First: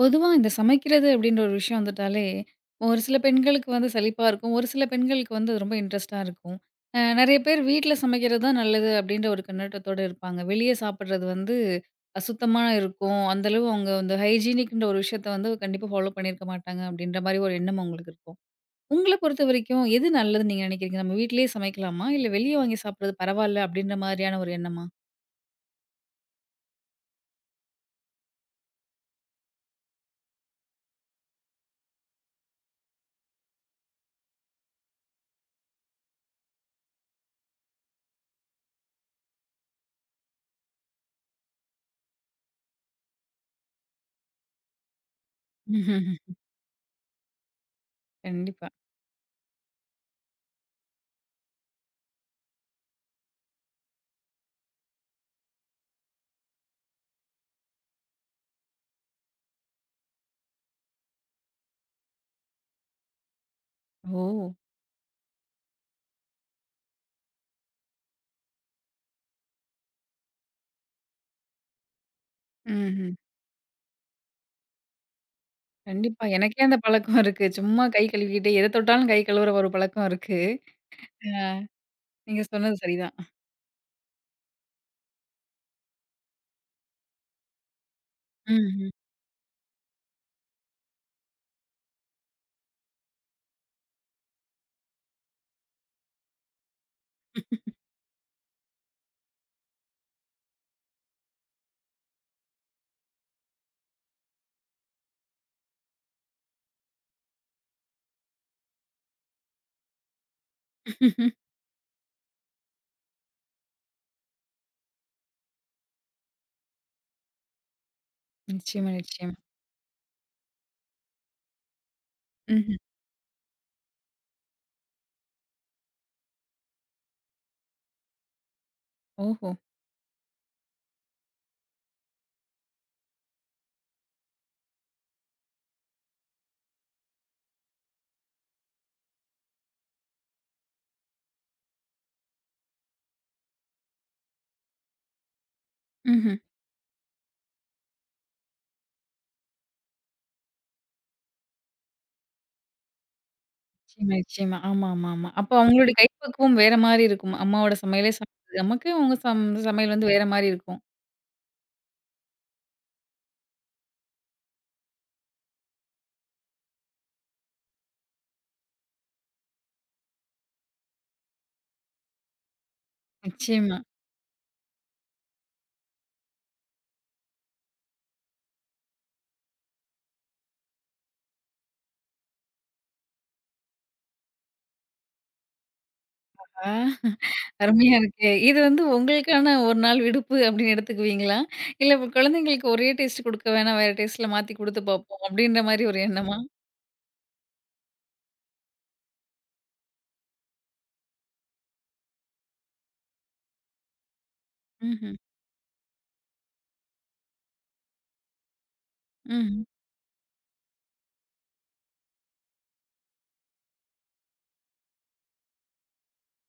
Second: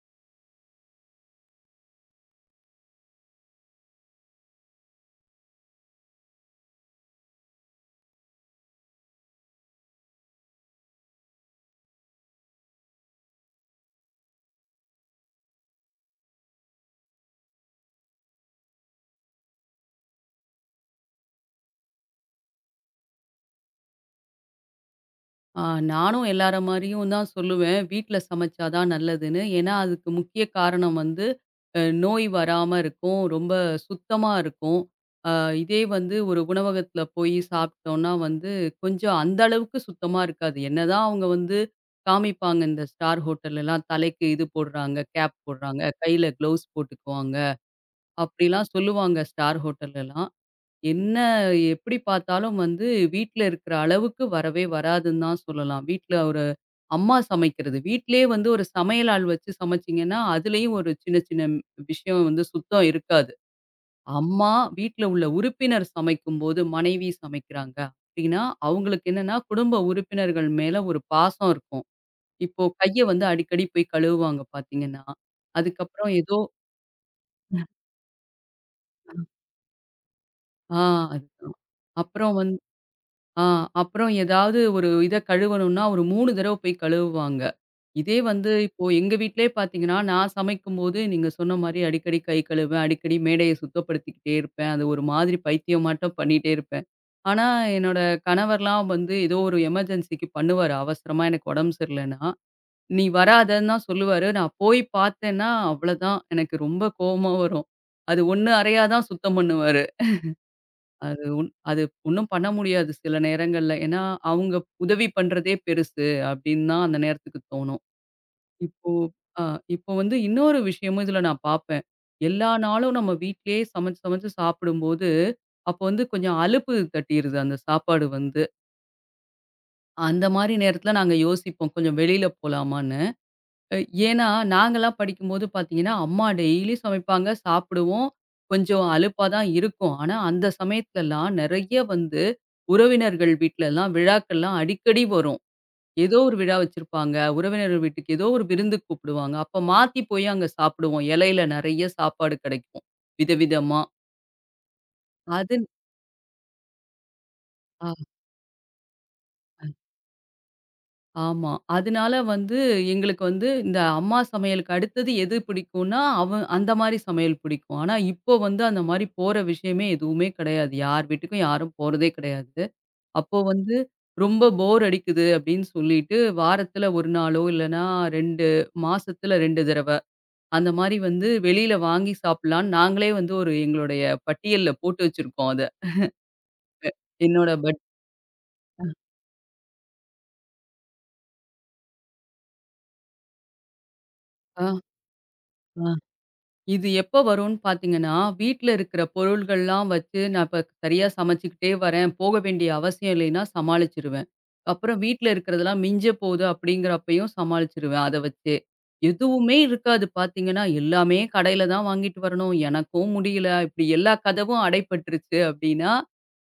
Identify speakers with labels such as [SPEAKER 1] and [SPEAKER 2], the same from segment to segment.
[SPEAKER 1] பொதுவா இந்த சமைக்கிறது அப்படின்ற ஒரு விஷயம் வந்துட்டாலே, ஒரு சில பெண்களுக்கு வந்து சலிப்பா இருக்கும். ஒரு சில பெண்களுக்கு வந்து அது ரொம்ப இன்ட்ரெஸ்ட்டா இருக்கும். நெறைய பேர் வீட்ல சமைக்கிறது தான் நல்லது அப்படின்ற ஒரு கண்ணோட்டத்தோட இருப்பாங்க. வெளிய சாப்பிடுறது வந்து அசுத்தமா இருக்கும். அந்த அளவு அவங்க வந்து ஹைஜீனிக்ன்ற ஒரு விஷயத்த வந்து கண்டிப்பா ஃபாலோ பண்ணியிருக்க மாட்டாங்க அப்படின்ற மாரி ஒரு எண்ணம் அவங்களுக்கு இருக்கும். உங்கள பொறுத்த வரைக்கும் எது நல்லதுன்னு நீங்க நினைக்கிறீங்க? நம்ம வீட்லயே சமைக்கலாமா? இல்ல வெளிய வாங்கி சாப்பிடுறது பரவால்ல அப்படின்ற மாரியான ஒரு எண்ணமா?
[SPEAKER 2] ஆ நானும் எல்லார மாரியும் தான் சொல்லுவேன். வீட்ல சமைச்சா தான் நல்லதுன்னு. ஏன்னா, அதுக்கு முக்கிய காரணம் வந்து நோய் வராம இருக்கும். ரொம்ப சுத்தமா இருக்கும். அ இதே வந்து ஒரு உணவகத்துல போய் சாப்பிட்டோம்னா வந்து, கொஞ்சம் அந்த அளவுக்கு சுத்தமா இருக்காது. என்னதான் அவங்க வந்து காமிப்பாங்க, இந்த ஸ்டார் ஹோட்டல்லலாம் தலைக்கு இது போடுறாங்க, கேப் போடுறாங்க, கையில க்ளவுஸ் போட்டுக்குவாங்க,
[SPEAKER 1] கண்டிப்பா.
[SPEAKER 2] அப்படிலாம் சொல்லுவாங்க ஸ்டார் ஹோட்டல்லலாம். என்ன எப்படி பார்த்தாலும் வந்து வீட்ல இருக்கிற அளவுக்கு வரவே வராதுன்னு தான் சொல்லலாம். வீட்ல ஒரு அம்மா சமைக்கிறது. வீட்லயே வந்து ஒரு சமையல் ஆள் வச்சு சமைச்சீங்கன்னா, அதுலயும் ஒரு சின்ன சின்ன விஷயம் வந்து சுத்தம் இருக்காது.
[SPEAKER 1] ஓ!
[SPEAKER 2] அம்மா வீட்ல உள்ள உறுப்பினர் சமைக்கும்போது, மனைவி சமைக்கிறாங்க அப்படின்னா, அவங்களுக்கு என்னன்னா குடும்ப உறுப்பினர்கள் மேல ஒரு பாசம் இருக்கும். இப்போ கைய
[SPEAKER 1] ம்ஹ்ம்.
[SPEAKER 2] வந்து அடிக்கடி போய் கழுவுவாங்க பார்த்தீங்கன்னா. அதுக்கப்புறம்
[SPEAKER 1] கண்டிப்பா.
[SPEAKER 2] ஏதோ.
[SPEAKER 1] எனக்கே அந்த பழக்கம் இருக்கு. சும்மா கை கழுவிக்கிட்டே எத தொட்டாலும் கை கழுவுற ஒரு பழக்கம் இருக்கு.
[SPEAKER 2] ஆ.
[SPEAKER 1] ஆ.
[SPEAKER 2] அதுதான். அப்புறம்
[SPEAKER 1] நீங்க
[SPEAKER 2] வந்து.
[SPEAKER 1] சொன்னது சரிதான்.
[SPEAKER 2] ஆ அப்புறம் ஏதாவது ஒரு இத கழுவணும்னா, ஒரு 3 தடவ போய் கழுவுவாங்க. இதே வந்து இப்போ
[SPEAKER 1] ம்ஹ்ம்.
[SPEAKER 2] எங்க வீட்லயே பார்த்தீங்கன்னா, நான் சமைக்கும்போது நீங்க சொன்ன மாரி அடிக்கடி கை கழுவுவேன். அடிக்கடி மேடைய சுத்தப்படுத்திக்கிட்டே இருப்பேன். அது ஒரு மாதிரி பைத்தியமாட்டம் பண்ணிட்டே இருப்பேன். ஆனா, என்னோட கணவர்லாம் வந்து ஏதோ ஒரு எமர்ஜென்சிக்கு பண்ணுவாரு. அவசரமா எனக்கு உடம்பு சரியில்லன்னா, "நீ வராதன்னு தான் சொல்லுவாரு." நான் போய் பார்த்தேன்னா, அவ்வளதான் எனக்கு ரொம்ப கோவமா வரும். அது 1 அறையா தான் சுத்தம் பண்ணுவாரு. அது ஒண்ணும் பண்ண முடியாது சில நேரங்கள்ல. ஏன்னா, அவங்க உதவி பண்றதே பெருசு அப்படின்னு தான் அந்த நேரத்துக்கு தோணும்.
[SPEAKER 1] நிச்சயமா,
[SPEAKER 2] இப்போ
[SPEAKER 1] நிச்சயமா.
[SPEAKER 2] அ இப்போ வந்து இன்னொரு விஷயமும் இதுல நான் பார்ப்பேன். எல்லா
[SPEAKER 1] ம்ஹ்ம்.
[SPEAKER 2] நாளும் நம்ம வீட்டிலேயே சமைச்சு சமைச்சு சாப்பிடும்போது, அப்போ வந்து கொஞ்சம் அலுப்பு தட்டிருது அந்த சாப்பாடு வந்து.
[SPEAKER 1] ஓஹோ!
[SPEAKER 2] அந்த மாரி நேரத்துல நாங்க யோசிப்போம். கொஞ்சம் வெளியில போலாமான்னு. அ ஏன்னா, நாங்கலாம் படிக்கும்போது பார்த்தீங்கன்னா, அம்மா டெய்லி சமைப்பாங்க, சாப்பிடுவோம். கொஞ்சம் அலுப்பா தான் இருக்கும். ஆனா, அந்த சமயத்துலலாம் நெறைய வந்து உறவினர்கள் வீட்லலாம் விழாக்கள்லாம் அடிக்கடி வரும். ஏதோ
[SPEAKER 1] ம்ஹ்ம்.
[SPEAKER 2] ஒரு விழா வச்சிருப்பாங்க. உறவினர்கள் வீட்டுக்கு ஏதோ ஒரு விருந்துக்கு கூப்பிடுவாங்க. அப்ப மாத்தி போய் அங்க சாப்பிடுவோம். இலையில நெறைய சாப்பாடு கெடைக்கும். விதவிதமா.
[SPEAKER 1] நிச்சயமா, நிச்சயமா. ஆமா, ஆமா, ஆமா. அப்போ
[SPEAKER 2] அது.
[SPEAKER 1] அவங்களுடைய கைப்பக்குவம் வேற மாரி இருக்கும். அம்மாவோட
[SPEAKER 2] ஆ.
[SPEAKER 1] சமையலே சாப்பிடுறது நமக்கு, உங்க சம் சமையல் வந்து வேற மாரி இருக்கும்.
[SPEAKER 2] ஆமா. அதனால வந்து எங்களுக்கு வந்து இந்த அம்மா சமையலுக்கு அடுத்தது எது பிடிக்கும்னா, அவ அந்த மாரி சமையல் பிடிக்கும். ஆனா, இப்போ வந்து அந்த மாரி போற விஷயமே எதுவுமே கிடையாது. யார் வீட்டுக்கும் யாரும் போறதே கிடையாது. அப்போ வந்து
[SPEAKER 1] நிச்சயமா.
[SPEAKER 2] ரொம்ப போர் அடிக்குது அப்படின்னு சொல்லிட்டு, வாரத்துல 1 நாளோ இல்லன்னா 2 மாசத்துல 2 தடவ அந்த மாரி வந்து வெளியில வாங்கி சாப்பிடலான்னு நாங்களே வந்து ஒரு எங்களுடைய பட்டியல்ல போட்டு வச்சிருக்கோம் அத.
[SPEAKER 1] ஆ
[SPEAKER 2] என்னோட பட்
[SPEAKER 1] அருமையா இருக்கே! இது வந்து உங்களுக்கான ஒரு நாள் விடுப்பு அப்டின்னு எடுத்துக்குவீங்களா? இல்ல இப்ப குழந்தைங்களுக்கு ஒரே டேஸ்ட் குடுக்க வேணாம், வேற டேஸ்ட்ல மாத்தி குடுத்து பார்ப்போம் அப்டின்ற மாரி
[SPEAKER 2] ஆ.
[SPEAKER 1] ஒரு எண்ணமா?
[SPEAKER 2] இது எப்ப வரும்ன்னு பார்த்தீங்கன்னா, வீட்ல இருக்கிற பொருள்கள்லாம் வச்சு நான் இப்ப சரியா சமைச்சுக்கிட்டே வரேன். போக வேண்டிய அவசியம் இல்லைன்னா சமாளிச்சுருவேன். அப்புறம்
[SPEAKER 1] ம்ஹ்ம்.
[SPEAKER 2] வீட்ல இருக்கிறதெல்லாம் மிஞ்ச போகுது அப்படிங்கிறப்பயும் சமாளிச்சுருவேன் அத வச்சே. எதுவுமே
[SPEAKER 1] ம்.
[SPEAKER 2] இருக்காது பார்த்தீங்கன்னா, எல்லாமே கடையில தான் வாங்கிட்டு வரணும். எனக்கும் முடியல. இப்படி எல்லா கதவும் அடைபட்டுருச்சு அப்படின்னா,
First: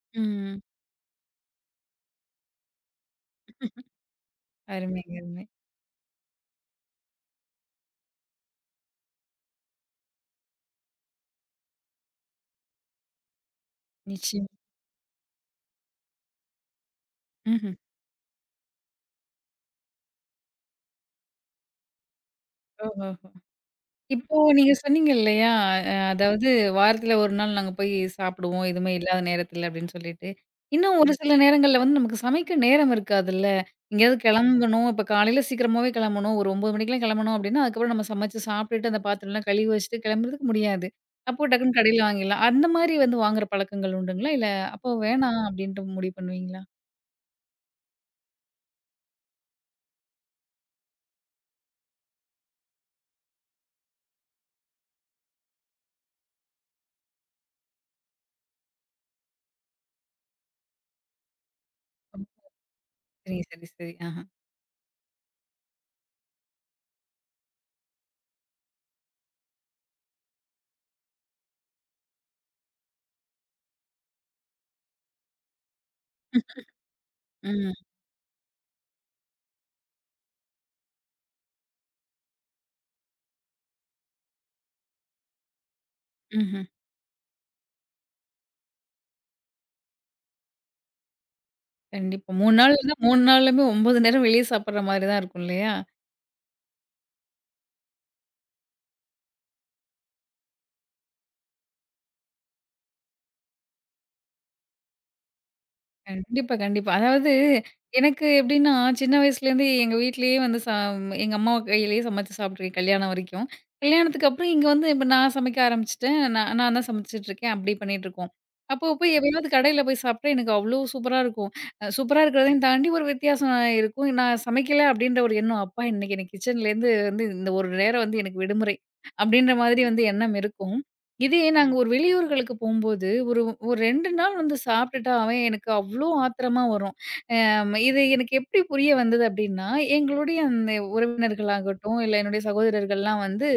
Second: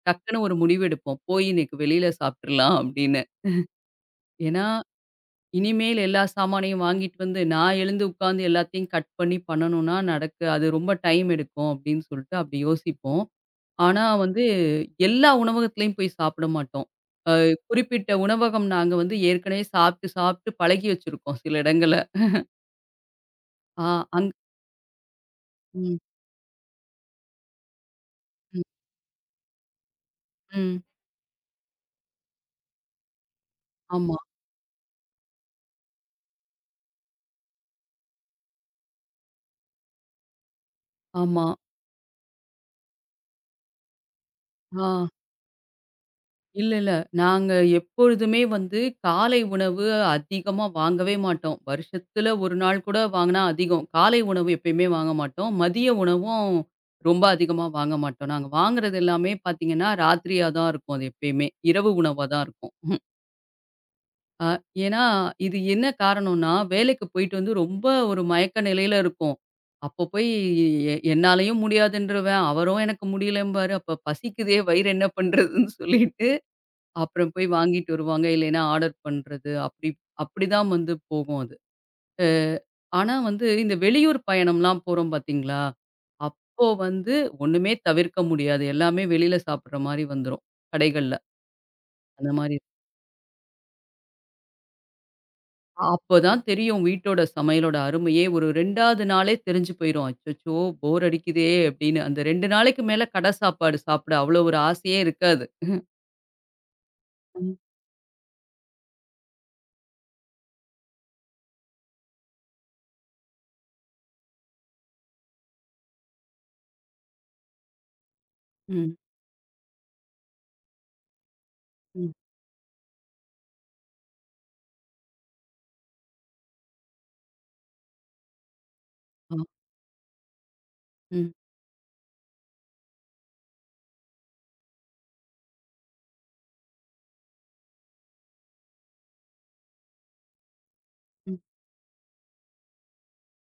[SPEAKER 2] டக்குன்னு ஒரு
[SPEAKER 1] ம்.
[SPEAKER 2] முடிவு எடுப்போம். போய் இன்னைக்கு வெளியில சாப்பிட்டுறலாம் அப்படின்னு. ஏன்னா
[SPEAKER 1] அருமைங்க, அருமை.
[SPEAKER 2] இனிமேல் எல்லா சாமானையும் வாங்கிட்டு வந்து நான் எழுந்து உட்காந்து எல்லாத்தையும் கட் பண்ணி பண்ணணும்னா நடக்கு அது ரொம்ப டைம் எடுக்கும் அப்படின்னு சொல்லிட்டு அப்படி யோசிப்போம். ஆனா வந்து
[SPEAKER 1] நிச்சயம்.
[SPEAKER 2] எல்லா உணவகத்திலயும் போய் சாப்பிட மாட்டோம். அ
[SPEAKER 1] ம்ஹ்ம்.
[SPEAKER 2] குறிப்பிட்ட உணவகம் நாங்க வந்து ஏற்கனவே சாப்பிட்டு சாப்பிட்டு பழகி வச்சிருக்கோம் சில இடங்கள்ல.
[SPEAKER 1] ஓஹோஹோ!
[SPEAKER 2] ஆ. அங்
[SPEAKER 1] இப்போ நீங்க சொன்னீங்க இல்லையா,
[SPEAKER 2] ம்,
[SPEAKER 1] அதாவது வாரத்துல ஒரு நாள் நாங்க போய்
[SPEAKER 2] ம்,
[SPEAKER 1] சாப்பிடுவோம், எதுவுமே இல்லாத நேரத்துல அப்படின்னு சொல்லிட்டு.
[SPEAKER 2] ம்.
[SPEAKER 1] இன்னும் ஒரு ம். சில நேரங்கள்ல வந்து நமக்கு சமைக்க நேரம் இருக்காதுல்ல. எங்கேயாவது
[SPEAKER 2] ஆமா,
[SPEAKER 1] கிளம்பணும், இப்போ காலையில சீக்கிரமாவே கிளம்பணும், ஒரு 9 மணிக்கெல்லாம் கிளம்பணும் அப்படின்னா, அதுக்கப்புறம் நம்ம சமைச்சு சாப்பிட்டுட்டு அந்த பாத்திரம்லாம் கழுவி வச்சுட்டு கிளம்புறதுக்கு முடியாது. அப்போ
[SPEAKER 2] ஆமா.
[SPEAKER 1] டக்குன்னு கடையில வாங்கிடலாம். அந்த மாரி வந்து வாங்குற பழக்கங்கள் உண்டுங்களா? இல்ல
[SPEAKER 2] ஆ.
[SPEAKER 1] அப்போ வேணாம் அப்படின்ட்டு முடிவு பண்ணுவீங்களா?
[SPEAKER 2] இல்ல, இல்ல. நாங்க எப்பொழுதுமே வந்து காலை உணவு அதிகமா வாங்கவே மாட்டோம். வருஷத்துல 1 நாள் கூட வாங்குனா அதிகம். காலை உணவு எப்பயுமே வாங்க மாட்டோம். மதிய உணவும் ரொம்ப அதிகமா வாங்க மாட்டோம். நாங்க வாங்குறது எல்லாமே பார்த்தீங்கன்னா, ராத்திரியா தான் இருக்கும் அது எப்பயுமே. இரவு
[SPEAKER 1] ஓ!
[SPEAKER 2] உணவா தான் இருக்கும்.
[SPEAKER 1] சரி, சரி, சரி. ஆஹா.
[SPEAKER 2] அ ஏன்னா, இது என்ன காரணம்னா, வேலைக்கு போயிட்டு வந்து ரொம்ப ஒரு மயக்க நிலையில இருக்கும். அப்போ போய் எ என்னாலயும் முடியாதுன்றுவேன். அவரும் எனக்கு முடியலம்பாரு. அப்ப பசிக்குதே வயிறு என்ன பண்றதுன்னு சொல்லிட்டு அப்புறம் போய்
[SPEAKER 1] ம்.
[SPEAKER 2] வாங்கிட்டு வருவாங்க. இல்லைன்னா ஆர்டர் பண்றது. அப்படிதான் வந்து போகும் அது. அ ஆனா வந்து இந்த வெளியூர் பயணம்லாம் போறோம் பார்த்தீங்களா?
[SPEAKER 1] ம்ஹ்ம்.
[SPEAKER 2] அப்போ வந்து ஒண்ணுமே தவிர்க்க முடியாது. எல்லாமே வெளியில சாப்பிடுற மாரி வந்துரும். கடைகள்ல. அந்த
[SPEAKER 1] கண்டிப்பா. 3
[SPEAKER 2] மாரி.
[SPEAKER 1] நாள் இருந்தா 3 நாளுமே 9 நேரம் வெளிய சாப்பிடுற மாரி தான் இருக்கும் இல்லையா?
[SPEAKER 2] அப்பதான் தெரியும் வீட்டோட சமையலோட அருமையே. ஒரு 2வது நாளே தெரிஞ்சு போயிரும். அச்சச்சோ! போர் அடிக்குதே அப்படின்னு. அந்த 2 நாளைக்கு மேல கடை சாப்பாடு சாப்பிட அவ்வளோ ஒரு ஆசையே இருக்காது.
[SPEAKER 1] கண்டிப்பா, கண்டிப்பா. அதாவது
[SPEAKER 2] ம்.
[SPEAKER 1] எனக்கு எப்படின்னா, சின்ன வயசுலேருந்தே எங்க வீட்லயே வந்து சா எங்க அம்மா கையிலேயே சமைச்சு சாப்பிட்டுருக்கேன் கல்யாணம் வரைக்கும். கல்யாணத்துக்கு அப்புறம் இங்க வந்து இப்ப நான் சமைக்க ஆரம்பிச்சுட்டேன். நான் நான் தான் சமைச்சுட்டு இருக்கேன். அப்படி பண்ணிட்டுருக்கோம். அப்போ
[SPEAKER 2] ம்.
[SPEAKER 1] போய் எப்பயாவது கடையில போய் சாப்பிட்டா எனக்கு அவ்வளோ சூப்பரா இருக்கும்.
[SPEAKER 2] ம்.
[SPEAKER 1] சூப்பரா இருக்கிறதையும் தாண்டி ஒரு வித்தியாசம் இருக்கும். நான் சமைக்கல அப்படின்ற ஒரு எண்ணம், அப்பா இன்னைக்கு எனக்கு கிச்சன்லேருந்து வந்து இந்த ஒரு நேரம் வந்து எனக்கு விடுமுறை
[SPEAKER 2] ஆ.
[SPEAKER 1] அப்படின்ற மாதிரி வந்து எண்ணம் இருக்கும்.
[SPEAKER 2] ம்.
[SPEAKER 1] இதே நாங்க ஒரு வெளியூர்களுக்கு போம்போது, ஒரு ஒரு 2 நாள் வந்து சாப்பிட்டுட்டா அவன் எனக்கு அவ்ளோ ஆத்திரமா வரும். இது எனக்கு எப்படி புரிய வந்தது அப்படின்னா, எங்களுடைய அந்த
[SPEAKER 2] ம்.
[SPEAKER 1] உறவினர்களாகட்டும், இல்ல என்னுடைய சகோதரர்கள்லாம் வந்து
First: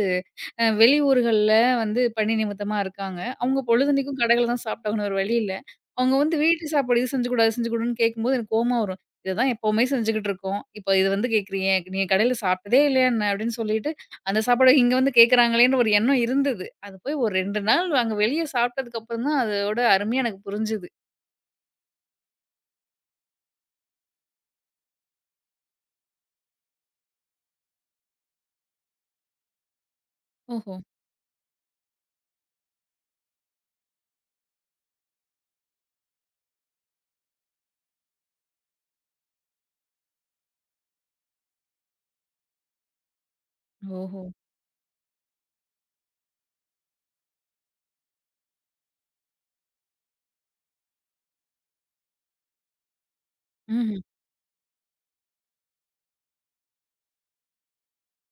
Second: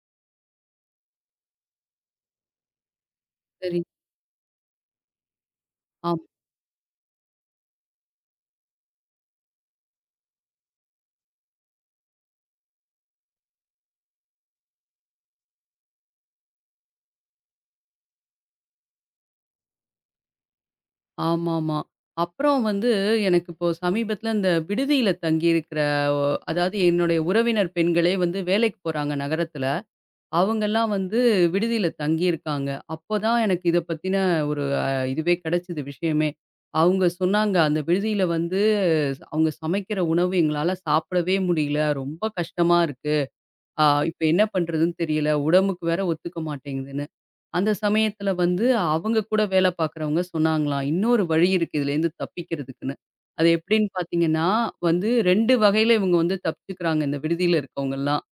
[SPEAKER 1] வெளியூர்கள்ல வந்து பணி நிமித்தமா இருக்காங்க. அவங்க
[SPEAKER 2] சரி.
[SPEAKER 1] பொழுதன்னைக்கும் கடையில தான் சாப்பிட்டாகணும் வேற வழி இல்ல. அவங்க வந்து வீட்டு சாப்பாடு இது செஞ்சு கொடு, அது செஞ்சு கொடுன்னு கேட்கும்போது எனக்கு கோவமா வரும். இததான் எப்பவுமே செஞ்சுகிட்டு இருக்கோம். இப்ப இது வந்து கேட்கிறீங்க. நீங்க கடையில சாப்பிட்டதே இல்லையா என்ன? அப்படின்னு சொல்லிட்டு, அந்த சாப்பாடு இங்க வந்து கேட்கறாங்களேன்னு ஒரு எண்ணம் இருந்தது. அது போய் ஒரு 2 நாள் அங்க வெளிய சாப்பிட்டதுக்கு அப்புறம் தான் அதோட அருமையா எனக்கு புரிஞ்சுது.
[SPEAKER 2] ஆமாமா. அப்புறம் வந்து எனக்கு இப்போ சமீபத்தில இந்த விடுதியில தங்கியிருக்கிற ஒ அதாவது என்னுடைய உறவினர் பெண்களே வந்து வேலைக்கு போறாங்க நகரத்தில.
[SPEAKER 1] ஓஹோ!
[SPEAKER 2] அவங்கலாம் வந்து விடுதியில தங்கியிருக்காங்க. அப்போதான் எனக்கு இத பத்தின ஒரு இதுவே கிடைச்சது விஷயமே. அவங்க சொன்னாங்க, "அந்த விடுதியில வந்து அவங்க சமைக்கிற உணவு எங்களால சாப்பிடவே முடியல. ரொம்ப கஷ்டமா இருக்கு. அ இப்ப
[SPEAKER 1] ஓஹோ!
[SPEAKER 2] என்ன பண்றதுன்னு தெரியல. உடம்புக்கு வேற ஒத்துக்க மாட்டேங்குதுன்னு." அந்த சமயத்துல வந்து அவங்க கூட வேலை பார்க்குறவங்க சொன்னாங்களாம், இன்னொரு வழி இருக்கு இதுலேருந்து தப்பிக்கிறதுக்குன்னு. அது எப்படின்னு
[SPEAKER 1] ம்ஹ்ம்.
[SPEAKER 2] பார்த்தீங்கன்னா, வந்து 2 வகையில இவங்க வந்து தப்பிச்சுக்கிறாங்க இந்த விடுதியில இருக்கவங்கலாம்.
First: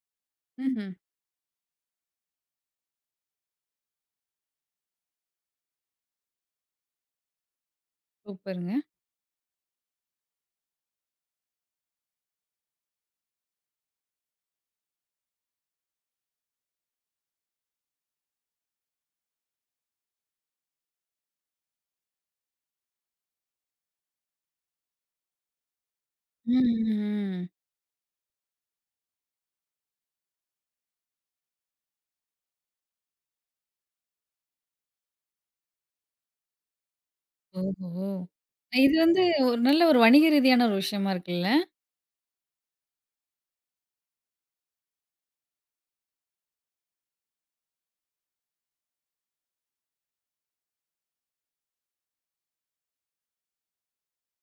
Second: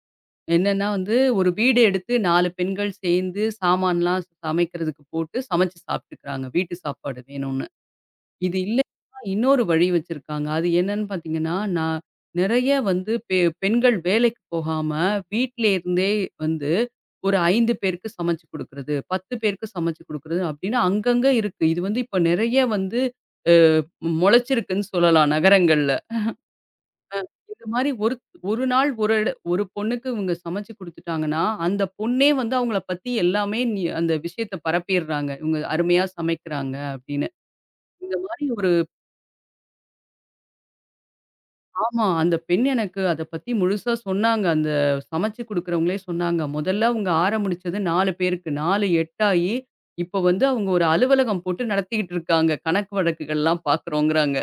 [SPEAKER 2] என்னன்னா
[SPEAKER 1] ம்ஹ்ம்.
[SPEAKER 2] வந்து ஒரு வீடு எடுத்து 4 பெண்கள் சேர்ந்து சாமான்லாம் சமைக்கிறதுக்கு போட்டு சமைச்சு சாப்பிட்டுக்கிறாங்க, வீட்டு சாப்பாடு வேணும்னு. இது
[SPEAKER 1] சூப்பருங்க.
[SPEAKER 2] இல்லன்னா இன்னொரு வழி வச்சிருக்காங்க. அது என்னன்னு பார்த்தீங்கன்னா, நெறைய வந்து பெண்கள் வேலைக்கு போகாம வீட்ல இருந்தே வந்து ஒரு 5 பேருக்கு சமைச்சு குடுக்குறது, 10 பேருக்கு சமைச்சு குடுக்குறது அப்படின்னு அங்கங்க இருக்கு. இது வந்து இப்ப நெறைய வந்து அ மொளச்சிருக்குன்னு சொல்லலாம் நகரங்கள்ல.
[SPEAKER 1] ம். ம்.
[SPEAKER 2] இந்த மாரி ஒரு ஒரு நாள் ஒரு பொண்ணுக்கு இவங்க சமைச்சு குடுத்துட்டாங்கன்னா, அந்த பொண்ணே வந்து அவங்கள பத்தி எல்லாமே நீ அந்த விஷயத்த பரப்பிடுறாங்க. இவங்க அருமையா சமைக்கிறாங்க அப்படின்னு.
[SPEAKER 1] ஓஹோ!
[SPEAKER 2] இந்த மாரி
[SPEAKER 1] இது வந்து ஒரு நல்ல ஒரு வணிக ரீதியான ஒரு விஷயமா இருக்குல்ல?
[SPEAKER 2] ஆமா. அந்த பெண் எனக்கு அத பத்தி முழுசா சொன்னாங்க. அந்த சமைச்சு குடுக்குறவங்களே சொன்னாங்க. முதல்ல அவங்க ஆரம்பிச்சது 4 பேருக்கு. 4 8 ஆயி, இப்ப வந்து அவங்க ஒரு அலுவலகம் போட்டு நடத்திக்கிட்டு இருக்காங்க. கணக்கு வழக்குகள்லாம் பார்க்குறோங்கிறாங்க.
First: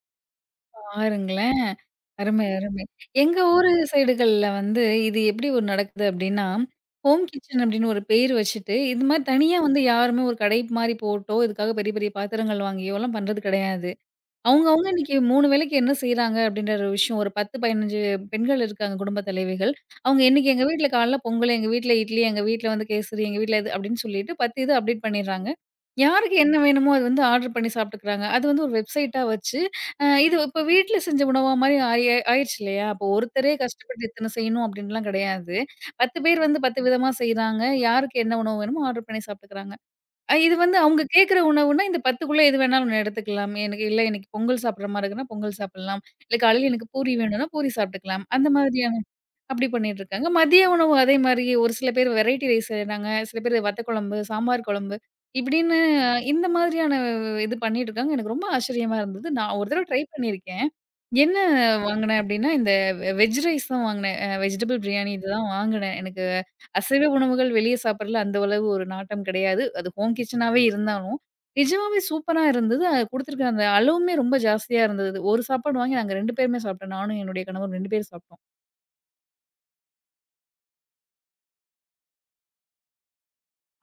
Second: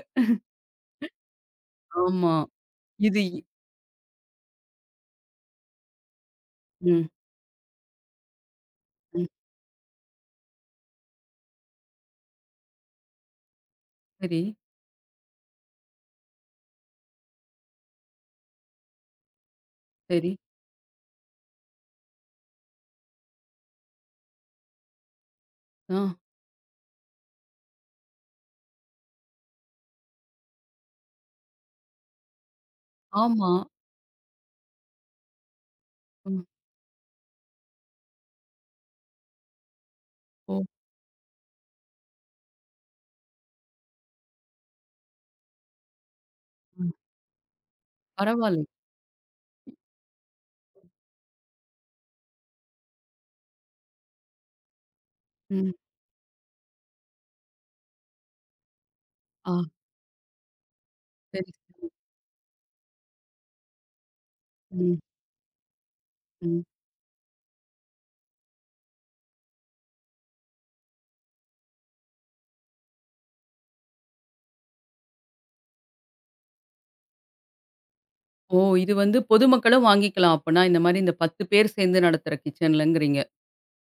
[SPEAKER 1] பாருங்களேன்.
[SPEAKER 2] ஆமா.
[SPEAKER 1] அருமை, அருமை.
[SPEAKER 2] இது
[SPEAKER 1] எங்க
[SPEAKER 2] இ-
[SPEAKER 1] ஊரு சைடுகள்ல வந்து இது எப்படி ஒரு நடக்குது அப்படின்னா,
[SPEAKER 2] ம்,
[SPEAKER 1] ஹோம் கிச்சன் அப்படின்னு ஒரு பேர் வச்சுட்டு, இது மாரி
[SPEAKER 2] ம்.
[SPEAKER 1] தனியா வந்து யாருமே ஒரு கடை மாரி போட்டோ, இதுக்காக பெரிய பெரிய பாத்திரங்கள் வாங்கியோலாம் பண்றது கிடையாது.
[SPEAKER 2] சரி,
[SPEAKER 1] அவங்க இன்னைக்கு 3 வேளைக்கு என்ன செய்றாங்க அப்படின்ற ஒரு விஷயம். ஒரு 10, 15 பெண்கள் இருக்காங்க குடும்ப தலைவிகள். அவங்க
[SPEAKER 2] சரி.
[SPEAKER 1] இன்னைக்கு எங்க வீட்ல காலைல பொங்கல், எங்க வீட்ல இட்லி, எங்க வீட்ல வந்து கேசரி, எங்க வீட்ல இது அப்படின்னு சொல்லிட்டு 10 இது அப்டேட் பண்ணிடுறாங்க.
[SPEAKER 2] ஆ,
[SPEAKER 1] யாருக்கு என்ன வேணுமோ அது வந்து ஆர்டர் பண்ணி சாப்ட்டுக்கிறாங்க. அது வந்து ஒரு வெப்சைட்டா வச்சு, இது இப்ப வீட்ல செஞ்ச உணவா மாரி ஆயிருச்சு இல்லையா? அப்போ
[SPEAKER 2] ஆமா.
[SPEAKER 1] ஒருத்தரே கஷ்டப்பட்டு இத்தன செய்யணும் அப்படின்லாம் கிடையாது. 10 பேர்
[SPEAKER 2] ம்.
[SPEAKER 1] வந்து 10 விதமா செய்றாங்க. யாருக்கு என்ன உணவு வேணுமோ ஆர்டர் பண்ணி சாப்ட்டுக்கிறாங்க. இது
[SPEAKER 2] ஓ!
[SPEAKER 1] வந்து அவங்க கேட்கிற உணவுன்னா, இந்த 10க்குள்ள எது வேணாலும் நான் எடுத்துக்கலாம். எனக்கு இல்ல எனக்கு பொங்கல் சாப்பிடுற மாரி இருக்குன்னா, பொங்கல் சாப்பிடலாம். இல்ல காலையில எனக்கு
[SPEAKER 2] ம்.
[SPEAKER 1] பூரி வேணும்னா, பூரி சாப்பிட்டுக்கலாம். அந்த
[SPEAKER 2] பரவால்லை.
[SPEAKER 1] மாதிரியான அப்படி பண்ணிட்டுருக்காங்க. மதிய உணவு அதே மாரி ஒரு சில பேர் வெரைட்டி ரைஸ் செய்றாங்க. சில பேர் வத்த குழம்பு, சாம்பார் குழம்பு
[SPEAKER 2] ம்.
[SPEAKER 1] இப்படின்னு இந்த மாதிரியான இது பண்ணிட்டுருக்காங்க. எனக்கு ரொம்ப ஆச்சரியமா இருந்தது. நான்
[SPEAKER 2] ஆ,
[SPEAKER 1] ஒரு தடவ ட்ரை பண்ணியிருக்கேன். என்ன
[SPEAKER 2] சரி, சரி.
[SPEAKER 1] வாங்குனேன் அப்படின்னா, இந்த வெஜ் ரைஸ் தான் வாங்குனேன். வெஜிடபிள்
[SPEAKER 2] ம்,
[SPEAKER 1] பிரியாணி இதுதான் வாங்குனேன். எனக்கு
[SPEAKER 2] ம்.
[SPEAKER 1] அசைவ உணவுகள் வெளிய சாப்பிடுறதுல அந்த அளவு ஒரு நாட்டம் கிடையாது. அது ஹோம் கிட்சனாவே இருந்தாலும், நிஜமாவே சூப்பரா இருந்தது. அது குடுத்துருக்க அந்த அளவுமே ரொம்ப ஜாஸ்தியா இருந்தது. ஒரு சாப்பாடு வாங்கி நாங்க 2 பேருமே சாப்பிட்டோம். நானும் என்னுடைய கணவரும் 2 பேரும் சாப்பிட்டோம்.
[SPEAKER 2] ஓ! இது வந்து பொதுமக்களும் வாங்கிக்கலாம் அப்பன்னா. இந்த மாரி இந்த 10 பேர் சேர்ந்து நடத்துற கிச்சன்லங்கிறீங்க.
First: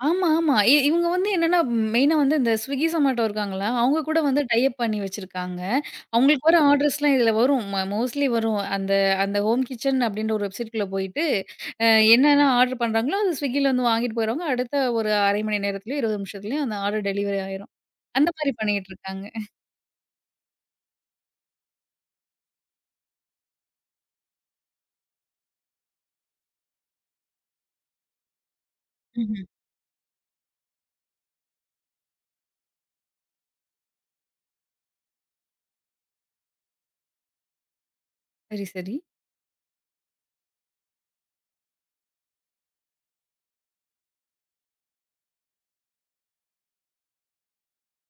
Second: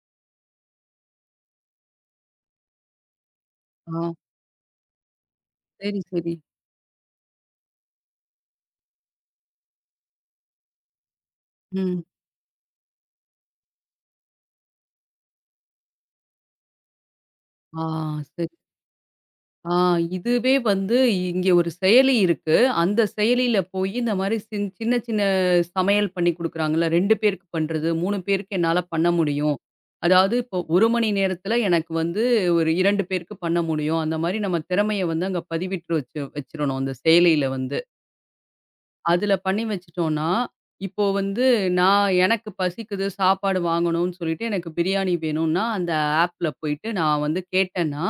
[SPEAKER 1] ஆமா, ஆமா. இவுங்க வந்து என்னன்னா மெயினா வந்து இந்த Swiggy, Zomato இருக்காங்களா,
[SPEAKER 2] ஆ,
[SPEAKER 1] அவுங்க கூட வந்து டை அப் பண்ணி வச்சிருக்காங்க.
[SPEAKER 2] சரி, சரி.
[SPEAKER 1] அவங்களுக்கு வர ஆர்டர்ஸ்லாம் இதில வரும். மோஸ்ட்லி வரும். அந்த அந்த ஹோம் கிச்சன் அப்டின்ற ஒரு வெப்சைட்குள்ள போயிட்டு, அ
[SPEAKER 2] ம்.
[SPEAKER 1] என்னென்ன ஆர்டர் பண்றாங்களோ, அது Swiggyல வந்து வாங்கிட்டு போயிடுவாங்க. அடுத்த ஒரு 1/2 மணி நேரத்துலயோ, 20 நிமிஷத்துலயோ அந்த ஆர்டர் டெலிவரி ஆயிரும்.
[SPEAKER 2] ஆ,
[SPEAKER 1] அந்த
[SPEAKER 2] சரி.
[SPEAKER 1] மாரி பண்ணிட்டு இருக்காங்க.
[SPEAKER 2] ஆ இதுவே வந்து இங்கே ஒரு செயலி இருக்கு. அந்த செயலியில போயி இந்த மாரி சின்ன சின்ன சமையல் பண்ணி குடுக்குறாங்கல்ல. 2 பேருக்கு பண்றது, 3 பேருக்கு என்னால பண்ண
[SPEAKER 1] ம்ஹ்ம்.
[SPEAKER 2] முடியும். அதாவது இப்போ 1 மணி நேரத்தில எனக்கு வந்து ஒரு 2 பேருக்கு பண்ண முடியும். அந்த மாரி நம்ம திறமைய வந்து அங்க பதிவிட்டு வச்சு வச்சிரணும் அந்த செயலியில வந்து.
[SPEAKER 1] சரி, சரி.
[SPEAKER 2] அதில பண்ணி வச்சுட்டோம்னா, இப்போ வந்து நான் எனக்கு பசிக்குது, சாப்பாடு வாங்கணும்னு சொல்லிட்டு எனக்கு பிரியாணி வேணும்னா, அந்த ஆப்ல போயிட்டு நான் வந்து கேட்டேன்னா,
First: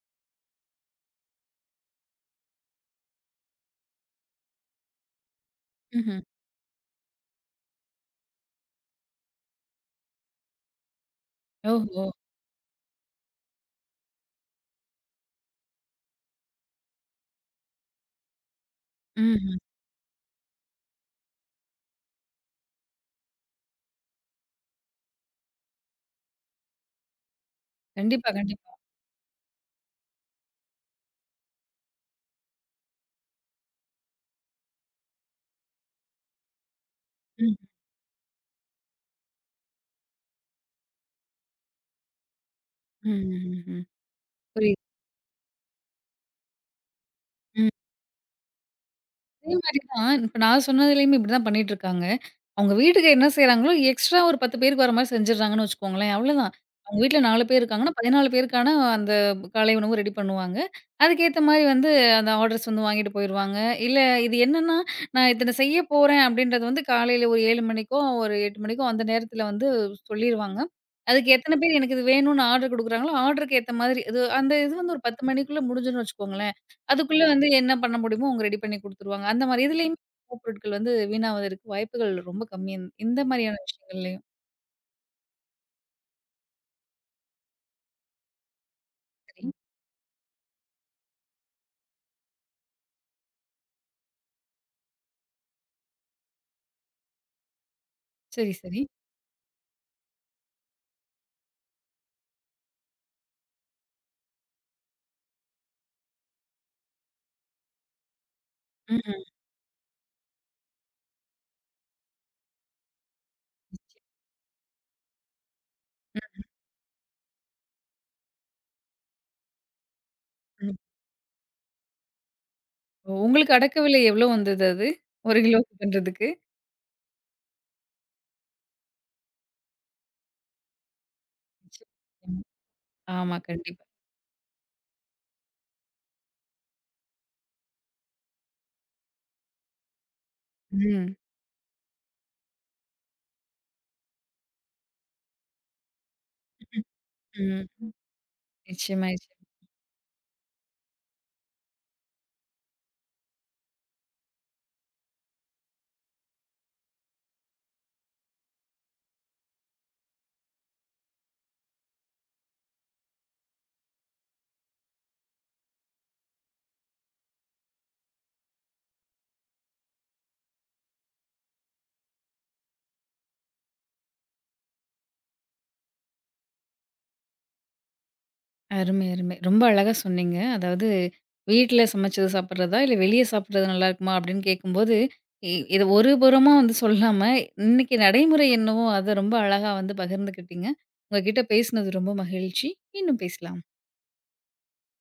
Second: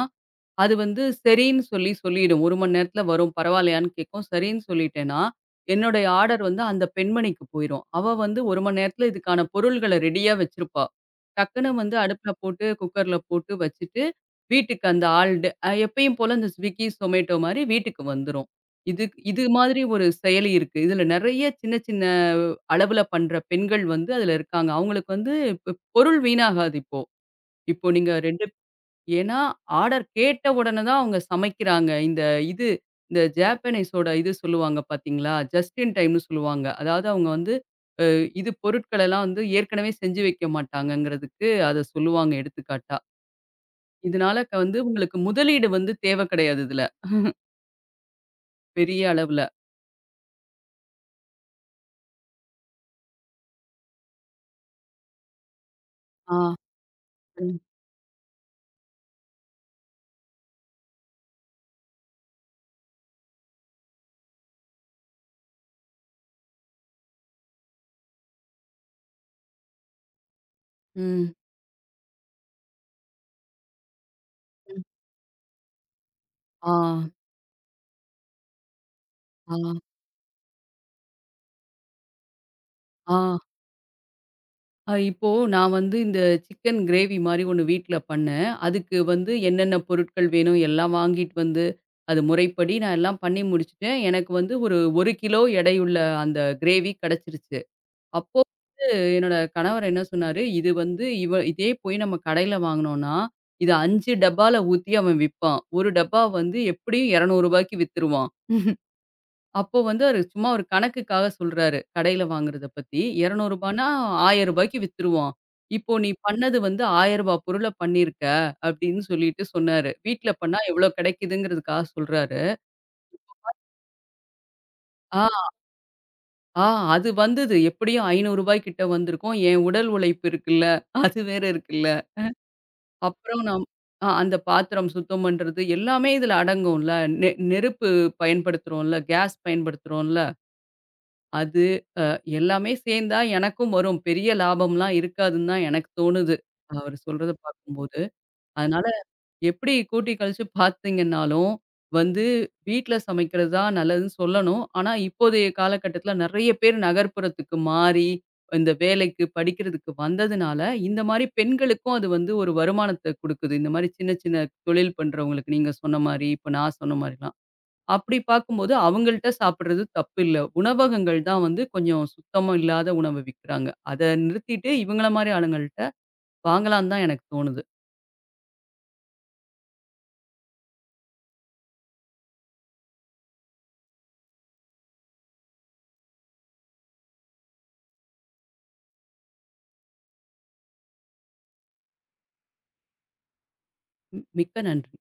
[SPEAKER 2] அது வந்து சரின்னு சொல்லி சொல்லிடும். 1 மணி நேரத்தில வரும் பரவாயில்லையான்னு கேட்கும். சரின்னு சொல்லிட்டேன்னா, என்னுடைய
[SPEAKER 1] ம்ஹ்ம்.
[SPEAKER 2] ஆர்டர் வந்து அந்த பெண்மணிக்கு போயிரும். அவ வந்து 1 மணி நேரத்தில இதுக்கான பொருள்கள ரெடியா வச்சிருப்பா. டக்குனு வந்து
[SPEAKER 1] ஓஹோ!
[SPEAKER 2] அடுப்புல போட்டு குக்கர்ல போட்டு வச்சுட்டு, வீட்டுக்கு அந்த ஆள் டே அ எப்பயும் போல இந்த Swiggy, Zomato மாரி வீட்டுக்கு வந்துரும். இது இது
[SPEAKER 1] ம்ஹ்ம்.
[SPEAKER 2] மாதிரி ஒரு செயலி இருக்கு. இதில நெறைய சின்ன சின்ன அளவுல பண்ற பெண்கள் வந்து அதில இருக்காங்க. அவங்களுக்கு வந்து பொ பொருள் வீணாகாது இப்போ. இப்போ நீங்க
[SPEAKER 1] கண்டிப்பா,
[SPEAKER 2] 2
[SPEAKER 1] கண்டிப்பா.
[SPEAKER 2] ஏன்னா, ஆர்டர் கேட்ட உடனே தான் அவங்க சமைக்கிறாங்க. இது இந்த ஜாப்பனீஸோட இது சொல்லுவாங்க பார்த்தீங்களா? ஜஸ்ட் இன் டைம்னு சொல்லுவாங்க. அதாவது அவங்க வந்து
[SPEAKER 1] ம்.
[SPEAKER 2] அ இது பொருட்களெல்லாம் வந்து ஏற்கனவே செஞ்சு வைக்க மாட்டாங்கங்கிறதுக்கு அத சொல்லுவாங்க எடுத்துக்காட்டா.
[SPEAKER 1] ம், ம், ம்.
[SPEAKER 2] இதனால வந்து
[SPEAKER 1] புரியுது.
[SPEAKER 2] உங்களுக்கு முதலீடு வந்து தேவ கிடையாது இதுல, பெரிய அளவுல.
[SPEAKER 1] அதே மாரி தான். இப்ப நான் சொன்னதுலயுமே இப்படிதான் பண்ணிட்டுருக்காங்க. அவங்க வீட்டுக்கு என்ன செய்றாங்களோ, எக்ஸ்ட்ரா ஒரு 10 பேருக்கு வர மாரி செஞ்சுடுறாங்கன்னு வச்சுக்கோங்களேன். அவ்வளோதான்.
[SPEAKER 2] ஆ.
[SPEAKER 1] அவங்க வீட்ல 4
[SPEAKER 2] ம்.
[SPEAKER 1] பேர் இருக்காங்கன்னா, 14 பேருக்கான அந்த காலை உணவு ரெடி பண்ணுவாங்க. அதுக்கேத்த மாரி வந்து அந்த ஆர்டர்ஸ் வந்து வாங்கிட்டு போயிருவாங்க. இல்ல இது என்னன்னா, நான் இத்தன செய்ய போறேன் அப்படின்றது வந்து காலையில ஒரு 7 மணிக்கோ, ஒரு 8 மணிக்கோ அந்த நேரத்துல வந்து சொல்லிருவாங்க. அதுக்கு
[SPEAKER 2] ம்.
[SPEAKER 1] எத்தன பேர் எனக்கு இது வேணும்னு ஆர்டர் குடுக்குறாங்களோ, ஆர்டருக்கு ஏத்த மாதிரி இது அந்த இது வந்து ஒரு 10 மணிக்குள்ள முடிஞ்சுதுன்னு வச்சுக்கோங்களேன்.
[SPEAKER 2] ஆ.
[SPEAKER 1] அதுக்குள்ள வந்து என்ன பண்ண முடியுமோ அவங்க ரெடி பண்ணி குடுத்துருவாங்க. அந்த
[SPEAKER 2] ஆ.
[SPEAKER 1] மாரி இதுலயுமே உணவுப் பொருட்கள் வந்து வீணாவதற்கு வாய்ப்புகள் ரொம்ப கம்மி.
[SPEAKER 2] ஆ.
[SPEAKER 1] இந்த மாரியான விஷயங்கள்லயும்.
[SPEAKER 2] இப்போ நான் வந்து இந்த சிக்கன் கிரேவி மாரி ஒண்ணு வீட்ல பண்ணேன். அதுக்கு வந்து
[SPEAKER 1] சரி,
[SPEAKER 2] என்னென்ன பொருட்கள் வேணும் எல்லாம் வாங்கிட்டு வந்து, அது முறைப்படி நான் எல்லாம் பண்ணி முடிச்சுட்டேன். எனக்கு வந்து ஒரு 1 கிலோ எடையுள்ள அந்த கிரேவி கிடைச்சிருச்சு. அப்போ
[SPEAKER 1] சரி, சரி.
[SPEAKER 2] என்னோட கணவர் என்ன சொன்னாரு, "இது வந்து இவ இதே போய் நம்ம கடையில வாங்குனோம்னா, இத 5 டப்பால ஊத்தி அவன் விப்பான். 1 டப்பா வந்து எப்படியும் ரூ. 200க்கு வித்துருவான்."
[SPEAKER 1] ம்ஹ்ம்.
[SPEAKER 2] அப்போ வந்து அவரு சும்மா ஒரு கணக்குக்காக சொல்றாரு. கடையில வாங்குறத பத்தி. ரூ. 200னா ரூ. 1000க்கு வித்துருவான். இப்போ நீ பண்ணது வந்து ரூ. 1000 பொருள பண்ணியிருக்க அப்படின்னு சொல்லிட்டு சொன்னாரு. வீட்ல பண்ணா
[SPEAKER 1] ம், ம்.
[SPEAKER 2] எவ்வளோ கிடைக்குதுங்கிறதுக்காக சொல்றாரு.
[SPEAKER 1] ஓ, உங்களுக்கு அடக்க விலை எவ்ளோ வந்தது அது?
[SPEAKER 2] ஆ,
[SPEAKER 1] 1 கிலோக்கு பண்றதுக்கு?
[SPEAKER 2] ஆ அது வந்தது. எப்படியும் ரூ. 500 கிட்ட வந்திருக்கும். என் உடல் உழைப்பு இருக்குல்ல. அது வேற இருக்குல்ல.
[SPEAKER 1] நிச்சயமா. ஆமா,
[SPEAKER 2] அப்புறம் நம்
[SPEAKER 1] கண்டிப்பா.
[SPEAKER 2] அ அந்த பாத்திரம் சுத்தம் பண்றது எல்லாமே இதுல அடங்கும்ல. நெருப்பு பயன்படுத்துறோம்ல, கேஸ் பயன்படுத்துறோம்ல.
[SPEAKER 1] ம்.
[SPEAKER 2] அது எல்லாமே சேர்ந்தா எனக்கும் வரும். பெரிய லாபம்லாம் இருக்காதுன்னு தான் எனக்கு தோணுது.
[SPEAKER 1] ம்.
[SPEAKER 2] அவரு சொல்றத பார்க்கும்போது. அதனால
[SPEAKER 1] நிச்சயமா. நிச்சயமா.
[SPEAKER 2] எப்படி கூட்டி கழிச்சு பார்த்தீங்கன்னாலும், வந்து வீட்ல சமைக்கிறது தான் நல்லதுன்னு சொல்லணும். ஆனா, இப்போதைய காலகட்டத்தில நெறைய பேர் நகர்ப்புறத்துக்கு மாறி, இந்த வேலைக்கு, படிக்கிறதுக்கு வந்ததுனால, இந்த மாரி பெண்களுக்கும் அது வந்து ஒரு வருமானத்த குடுக்குது. இந்த மாரி சின்ன சின்ன தொழில் பண்றவங்களுக்கு, நீங்க சொன்ன மாரி, இப்ப நான் சொன்ன மாரிலாம். அப்படி பார்க்கும்போது அவங்கள்ட்ட சாப்பிடுறது தப்பு இல்ல. உணவகங்கள் தான் வந்து கொஞ்சம் சுத்தம் இல்லாத உணவு விக்கிறாங்க. அத நிறுத்திட்டு இவங்கள மாரி ஆளுங்கள்ட்ட வாங்கலான்னு தான் எனக்கு தோணுது.
[SPEAKER 1] அருமை, அருமை. ரொம்ப அழகா சொன்னீங்க. அதாவது வீட்ல சமைச்சது சாப்பிடுறதா, இல்ல வெளிய சாப்பிடுறது நல்லாருக்குமா அப்படின்னு கேட்கும்போது, இத ஒரு புறமா வந்து சொல்லாம, இன்னைக்கு நடைமுறை என்னவோ அத ரொம்ப அழகா வந்து பகிர்ந்துக்கிட்டீங்க. உங்ககிட்ட பேசினது ரொம்ப மகிழ்ச்சி. மீண்டும் பேசலாம்.
[SPEAKER 2] ம் மிக்க நன்றி.